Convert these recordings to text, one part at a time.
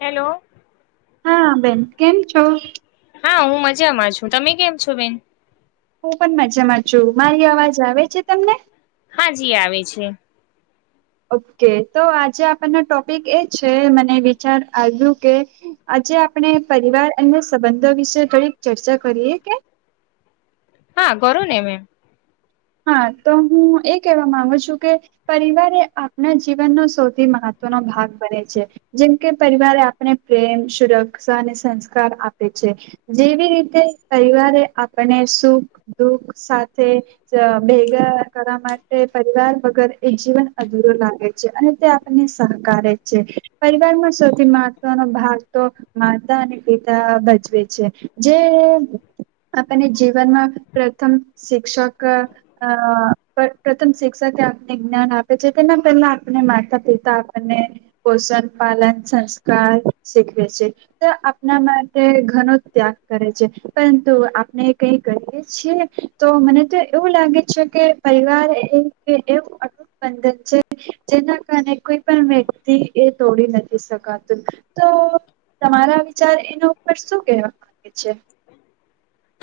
Hello હા બેન કેમ છો હા હું મજામાં છું તમે કેમ છો બેન હું પણ મજામાં છું મારી અવાજ આવે છે તમને હા જી આવે છે ઓકે તો આજે આપણને ટોપિક એ છે મને વિચાર આવ્યું કે આજે આપણે પરિવાર અને સંબંધો વિશે થડીક ચર્ચા કરીએ કે હા ગર ને મેમ હા તો હું એ કેહેવા મામાંગુ છું કે પરિવારે એ આપના જીવનનો સૌથી મહત્વ નો ભાગ બને છે જેમ કે પરિવારે આપને પ્રેમ સુરક્ષા અને સંસ્કાર આપે છે જેવી રીતે પરિવારે આપને સુખ દુઃખ સાથે ભેગા કરવા માટે પરિવાર વગર એ જીવન અધૂરોું લાગે છે અને તે આપણને સહક છે પરિવારમાં સૌથી મહત્વનો ભાગ તો માતા અને પિતા ભજવે છે જે આપણને જીવનમાં પ્રથમ શિક્ષક પ્રથમ શિક્ષ આપને જ્ઞાન આપે છે તેના પહેલા આપને માતા પિતા આપને પોષણ પાલન સંસ્કાર શીખવે છે તો આપણા માટે ઘણ જ ત્યાગ કરે છે પરંતુ આપણે કઈ કરીએ છીએ તો મને તો એવું લાગે છે કે પરિવાર એ એવું અટુટ બંધન છે જેના કારણે કો પણ વ્યક્તિ એ તોડી નથી શકાતું તો તમારા વિચાર એના ઉપર શું કહેવા માંગે છે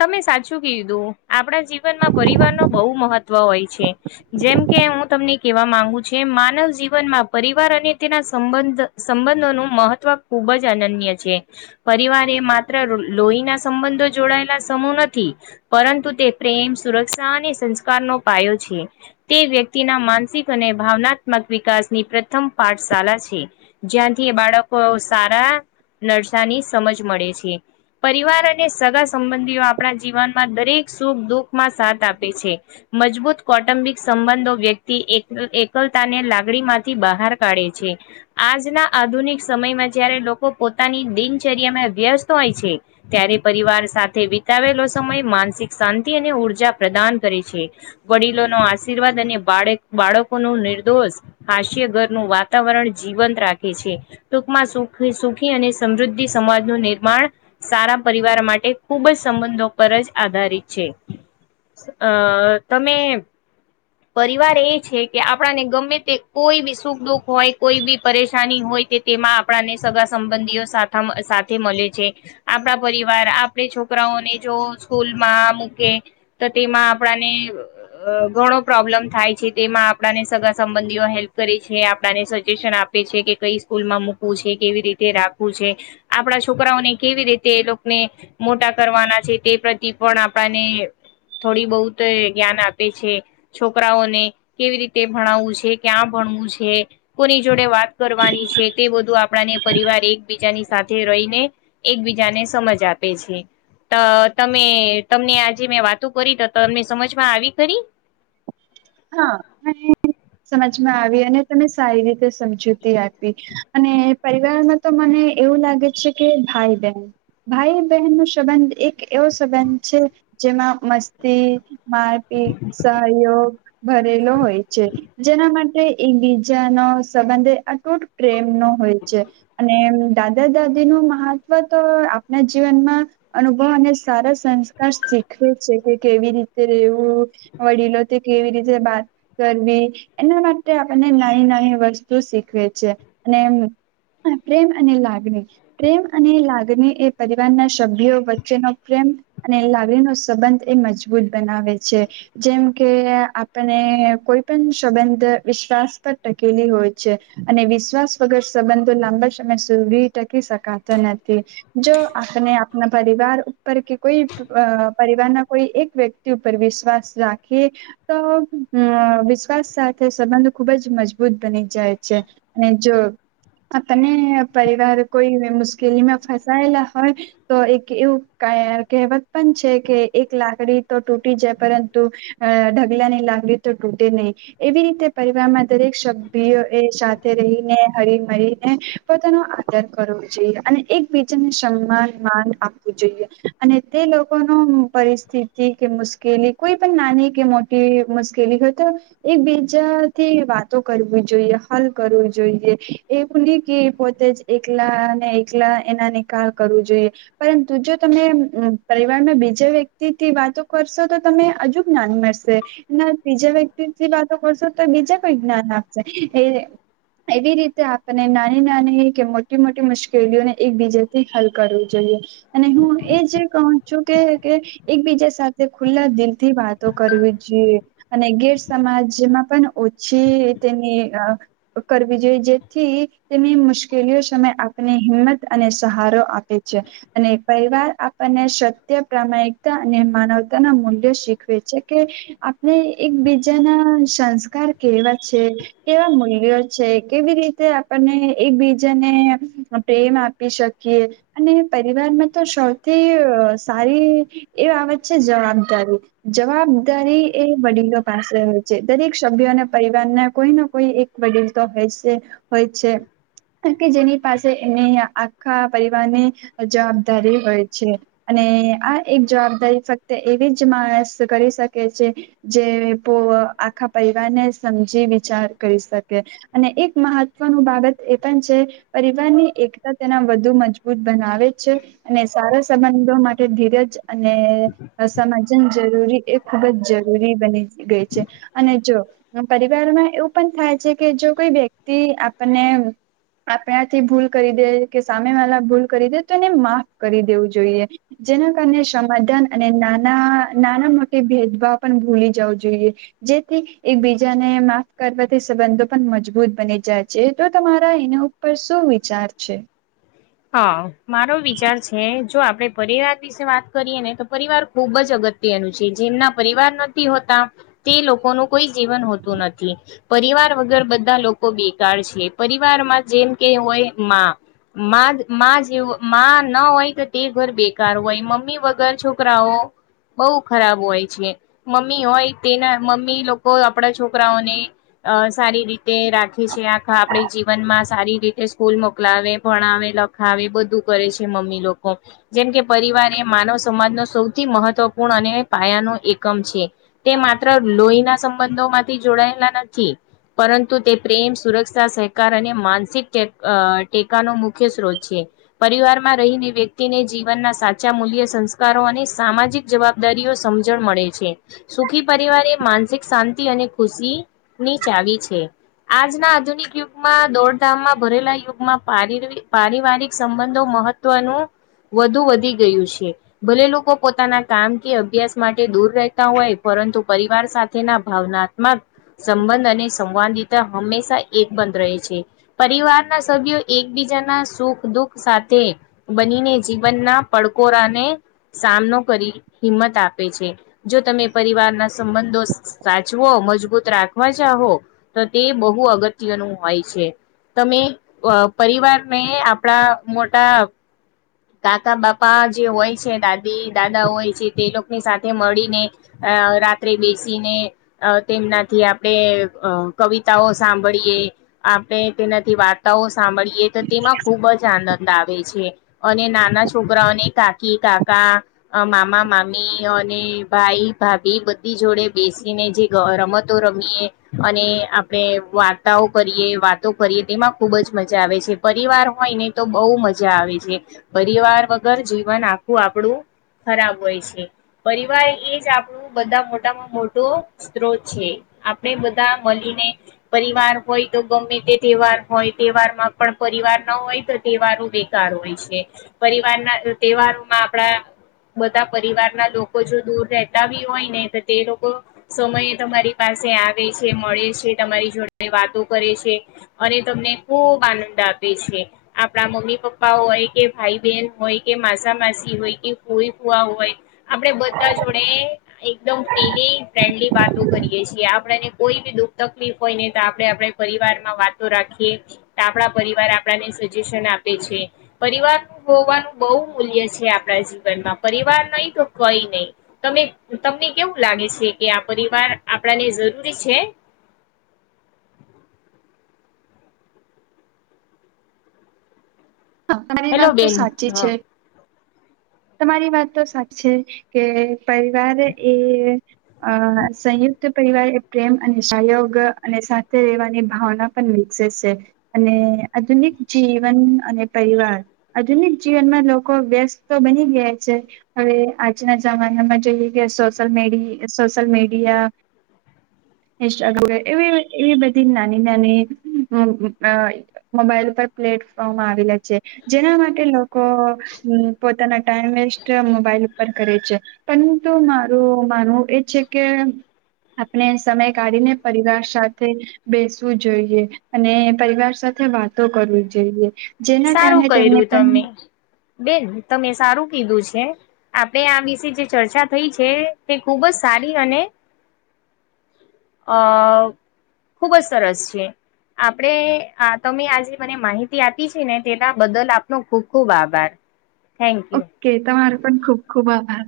તમે સાચું કીધું આપણા જીવનમાં પરિવાર ન બહુ મહત્વ હોય છે જેમ કે હું તમને કહેવા માંગુ છ માનવ જીવનમાં પરિવાર અને તેના સંબંધોનું મહત્વ ખૂબ જ અનન્ય છે પરિવારે એ માત્ર લોહીના સંબંધો જોડાયેલા સમૂ નથી પરંતુ તે પ્રેમ સુરક્ષા અને સંસ્કાર નો પાયો છે તે વ્યક્તિ તેના માનસિક અને ભાવનાત્મક વિકાસની પ્રથમ પાઠશાળા છે જ્યાંથી બાળક વ સારા નરસાાની સમજ મળે છે પરિવાર અને સગા સંબંધ ધી આપણા જીવનમાં દરેક સુખ દુઃખમાં સાથ આપે છે મજબૂત કૌટુંબિક સંબંધો તો વ્યક્તિ એક એકલતા ને લાગડી માંથી બહાર કાઢે છે આજના આધુનિક સમયમાં જયારે લોકો પોતાની દિનચર્યામાં વ્યસ્ત હોય છે ત્યારે પરિવાર સાથે આવેલો સમય માનસિક શાંતિ અને ઉર્જા પ્રદાન કરે છે. વડીલો નો આશીર્વાદ અને બાળક બાળકોનું નિર્દોષ હાસ્ય ઘર નું વાતાવરણ જીવંત રાખે છે તો સુખી અને સમૃદ્ધિ સમાજનું નિર્માણ સારા પરિવાર માટે ખૂબ જ સંબંધો પર જ આધારિત છે અ તમે પરિવાર એ છે કે આપણાને ગમે તે કોઈ બી સુખ દુઃખ હોય કોઈ બી પરેશાની હોય તેમાં આપણાને સગા સંબંધીઓ સાથા સાથે મળે છે આપણા પરિવાર આપણે છોક રાઓને જો સ્કૂલમાં મૂકે તો તેમાં આપણાને ગ ગણો પ્રોબ્લેમ થાય છે તેમાં આપણાને સગા સંબંધીઓ હેલ્પ કરે છે આપણને સજેશન આપે છે કે કઈ સ્કૂલમાં મૂકવું છે કેવી રીતે રાખવું છે આપડા છોકરાઓને કેવી રીતે એ લોકોને મોટા કરવાના છે તે પ્રતિ પણ આપણને થોડી બહુત જ્ઞાન આપે છે. છોકરાઓને કેવી રીતે ભણાવવું છે ક્યાં ભણવું છે કોની જોડે વાત કરવાની છે. તે બધું આપણાને પરિવાર એકબીજાની સાથે રહીને એકબીજાને સમજ આપે છે. તો તમે તમને આજે મેં વાતો કરી તો તમને સમજમાં આવી ખરિ? હા. સમજમાં આવી અને તમે સારી રીતે સમજૂતી આપી અને પરિવારમાં તો મને એવું લાગે છે કે ભાઈ બહેન ભાઈ બહેન નો સંબંધ એક એવો સંબંધ છે જેમાં મસ્તી, મારપી સહયોગ ભરેલો હોય છે જેના માટે એકબીજાનો સંબંધ અતૂટ પ્રેમનો હોય છે. અને દાદા દાદી નું મહત્વ તો આપણા જીવનમાં અનુભવ સારા સંસ્કાર શીખવે છે. કે કેવી રીતે રવું વડીલો તે કેવી રીતે ત કરવી એના માટે આપણને નાની નાની વસ્તુ શીખવે છે અને હા પ્રેમ અને લાગણી પ્રેમ અને લાગણી એ પરિવારના સભ્યો વચ્ચેનો પ્રેમ અને લાગણીનો સંબંધ એ મજબૂત બનાવે છે જેમ કે અને કોઈ પણ સંબંધ વિશ્વાસ પર ટકેલી હોય છે અને વિશ્વાસ વગર સંબંધો લાંબા સમય સુધી ટકી શકાતા નથી. જો આપણે આપના પરિવાર ઉપ કે કોઈ પરિવારના કોઈ એક વ્યક્તિ ઉપર વિશ્વાસ રાખી તો અ વિશ્વાસ સાથે સંબંધ ખુબ જ મજબૂત બની જાય છે. અને જો આપને પરિવાર કોઈ મુશ્કેલીમાં ફસાયેલા હોય તો એક એવું કહેવત પણ છે કે એક લાકડી તો તૂટી જાય પરંતુ અ [unintelligible] લાગની તો તૂટે નહી એવી રીતે પરિવારમાં દરેક સભ્ય એ સાથે રહીને હળી મળીને ને પોતાનો આદર કરવો જોઈએ અને એકબીજાને સમાન માન આપવ જોઈએ અને તે લોકો ન પરિસ્થિતિ કે મુશ્કેલી કોઈ પણ નાની કે મોટી કી મુશ્કેલી હોય તો એકબીજાથી વાતો કરવી જોઈએ હલ કરવું જોઈએ. એવું નહી કે પોતે જ એકલા ને એકલા એના નિકાલ કરવું જોઈએ પરંતુ ત જો તમે પરિવારમાં બીજા વ્યક્તિથી વાતો કરશો તો તને અજુક જ્ઞાન મળશે. ના ત્રીજા વ્યક્તિથી વાતો કરશો તો બીજા કોઈ જ્ઞાન આપશે એ એવી રીતે આપણે નાની નાની કે મોટી મોટી મુશ્ક કિલીઓ ખેડીઓને એકબીજા થી હલ કરવું જોઈએ અને હું એ જે કહું શું કે એકબીજા સાથે ખુલ્લા દિલથી વાતો કરવી. જી અને ગેર સમાજમાં પણ ઓછી તેની કરવી જોઈ જેથી તેની મુશ્કેલીઓ શમય આપને હિંમત અને સહારો આપે છે અને પરિવાર આપણને સત્ય પ્રમાણિકતા અને માનવતા ના મૂલ્યો શીખવે છે કે આપણે એકબીજાના સંસ્કાર કેવા છે કેવા મૂલ્યો છે કેવી રી તે આપને એકબીજાને પ્રેમ આપી શકીએ અને પરિવારમાં તો સૌથી સારી એ બાબત છે જવાબદારી જવાબદારી એ વડીલો પાસે હોય છે દરેક સભ્યો અને પરિવારના કોઈને કોઈ એક વડીલ તો હો છે. હોય છે. કે જેની પાસે એની આખા પરિવારની, જવાબદારી હોય છે, અને અને આ એક જવાબદારી ફક્ત એવી જ માણસ કરી શકે છે. જે આખા પરિવારને સમજી વિચાર કરી શકે, અને એક મહત્વ ત્વ બાબત એ પણ છે, પરિવાર ની એકતા તેના વધુ મજબૂત બનાવે છે, અને સારા સંબંધો માટે ધીરજ અને સમાજન જરૂરી એ ખુબ જ જરૂ- જરી બની ગઈ છે, અને જો પરિવારમાં એવું પણ થાય છે કે જો કોઈ વ્યક્તિ આપને આપણાથી ભૂલ કરી દે કે સામે વાળા ભૂલ કરી દે તો એને માફ કરી દેવું જોઈએ. જેના કારણે સમાધાન અને નાના નાના મોટી ભેદભાવ ભૂલી જવું જોઈએ, જેથી એકબીજાને માફ કરવાથી સંબંધો પણ મજબૂત બને. જા છે તો તમારા એના ઉપર શું વિચાર છે? હા મારો વિચાર છે જો આપડે પરિવાર વિશે વાત કરીએ ને તો પરિવાર ખુબ જ અગત તિયાં જેમના પરિવાર નથી હોતા, તે લોકોનું કોઈ જીવન હોતું નથી, પરિ પરિવાર વગર બધા લોકો બેકારળ છે પરિવારમાં જેમ કે હોય માં, માં માં જેવું ના હોય તો તે ઘર બેકાર હોય મમ્મી વગર છોકરાઓ બહુ ખરાબ હોય છે, મમ્મી હોય તેના મમ્મી લોકો આપડા છોકરાઓને અ સારી રીતે તે રાખે છે આખા આપણી જીવન માં સારી રીતે સ્કૂલ મોકલાવે ભણાવે ખ એ બધું કરે છે મમ્મી લોકો, જેમ કે પરિવાર એ માનવ સમાજ ન સૌથી મહત્વપૂર્ણ અને પાયા ન એકમ છે, તે માત્ર લોહીના સંબંધો માંથી જોડાયેલા નથી. પરંતુ તે પ્રેમ સુરક્ષા સહકાર અને માનસિક ટેકાનો મુખ્ય સ્ત્રોત છે, પરિવારમાં રહીને વ્યક્તિને જીવનના સાચા મૂલ્ય સંસ્કારો અને સામાજિક જવાબ દયો સમજણ મળે છે, સુખી પરિવારે એ માનસિક શાંતિ અને ખુશી ની ચા વી છે, આજના આધુનિક યુગમાં દોડધામમાં ભરેલા યુગમાં પારિવારિક સંબંધો મહત્વનું વધુ વધી ગયું છે, ભલે લોકો પોતાના કામ કે અભ્યાસ માટે દૂર રહેતા હોય પણ પરંતુ પરિવાર સાથેના ભાવનાત્મક સંબંધ અને સંવાદિતા હંમેશા એક બન છે, પરિવાર ના સભ્યો એકબીજાના સુખ દુઃખ સાથે, બનીને જીવનના પડકોરાને સામનો કરી હિંમત આપે છે, જો તમે પરિવાર ના સંબંધો સાચવો મજબૂત રાખવા ચહો. તો તે બહુ અગત્યનું હોય છે, તમે પરિવારને આપડા મોટા કાકા બાપા જે હોય છે દાદી દાદા હોય છે તે લોકોની સાથે મળીને રાત્રે બેસીને તેમનાથી આપડણે કવિતાઓ સાંભળીએ. આપણે તેનાથી વાર્તાઓ સાંભળીએ તો તેમાં ખુબ જ આનંદ આવે છે. અને નાના છોકરાઓને કાકી કાકા, મામા મામી અને ભાઈ ભાભી બધી જોડે બેસીને જે રમતો રમીએ, અને આપણે વાર્તા કરીએ વાતો કરીએ તેમાં ખૂબ જ મજા આવે છે પરિવાર હોય ને તો બહુ મજા આવે છે. પરિવાર વગર જીવન આખું આપણું ખરાબ હોય છે, પરિવાર એ જ આપણું બધા મોટામાં મોટો સ્ત્રોત છે. આપણેે બધા મળીને પરિવાર હોય તો ગમે તે તહેવાર હોય તહેવાર માં પણ પરિવાર ન હોય તો તહેવારો બેકાર હોય છે, પરિવારના તહેવારોમાં આપડા બધા પરિવાર ના લોકો જો દૂર રહેતા બી હોય ને તો તે લોકો સમયે તમારી પાસે પાસે આવે છે મળે છે તમારી જોડે વાતો કરે છે, અને તમને ખુબ આનંદ આવે. આપે છે, આપણા મમ્મી પપ્પાઓ કે ભાઈ બહેન હોય કે માસા માસી હોય કે કોઈ ફુવા હોય. આપડે બધા જોડે એકદમ ફ્રીલી ફ્રેન્ડલી વાતો કરીએ છીએ. આપને કોઈ બી દુઃખ તકલીફ હોય ને તો આપડે આપણે પરિવાર માં વાતો રાખીએ, તો આપણા પરિવાર આપને સજેશન આપે છે પરિવાર ન હોવાનું બહુ મૂલ્ય છે આપણા જીવનમાં પરિવાર નહી તો કઈ નહી તમે તમને કેવું લાગે છે કે આ પરિવાર આપણાને જરૂરી છે [inaudible] હ તમારી હેલો વાત તો બેન સાચી હા છે તમારી વાતો સાચી છે કે પરિવાર એ અ સંયુક્ત પરિવાર એ પ્રેમ અને સહયોગ અને સાથે રહેવાની ભાવના પણ વિકસે છે અને આધુનિક જીવન અને પરિવાર આધુનિક જીવનમાં લોકો વ્યસ્ત તો બની ગયા છે હવે આજના જમાના માં જોએ કે સોશલ મિડિયા સોશલ મીડિયા એવી એવી બધી નાની નાની મોબાઈલ પર પ્લે [unintelligible] જેના માટે લોકો પોતાના ટાઈમ વેસ્ટ મોબાઈલ ઉપર કરે છે પરંતુ મારું માનવું એ છે કે આપણે સમય કાઢીને પરિવાર સાથે બેસવું જોઈએ અને પરિવાર સાથે સાથે વાતો કરવી જોઈએ જેના સારું કારણે તેમને કર્યું પણ તમે બેન તમે સારું દીધું છે આપણે આ વિશે જે ચર્ચા થઈ છે તે ખુબ જ સારી અને [inaudible] આ ખુબ જ સરસ છે આપણે તમે આજે મને માહિતી આપી ને તેના બદલ આપનો ખુબ ખુબ આભાર થેન્ક યુ ઓકે તમારો પણ ખુબ ખુબ આભાર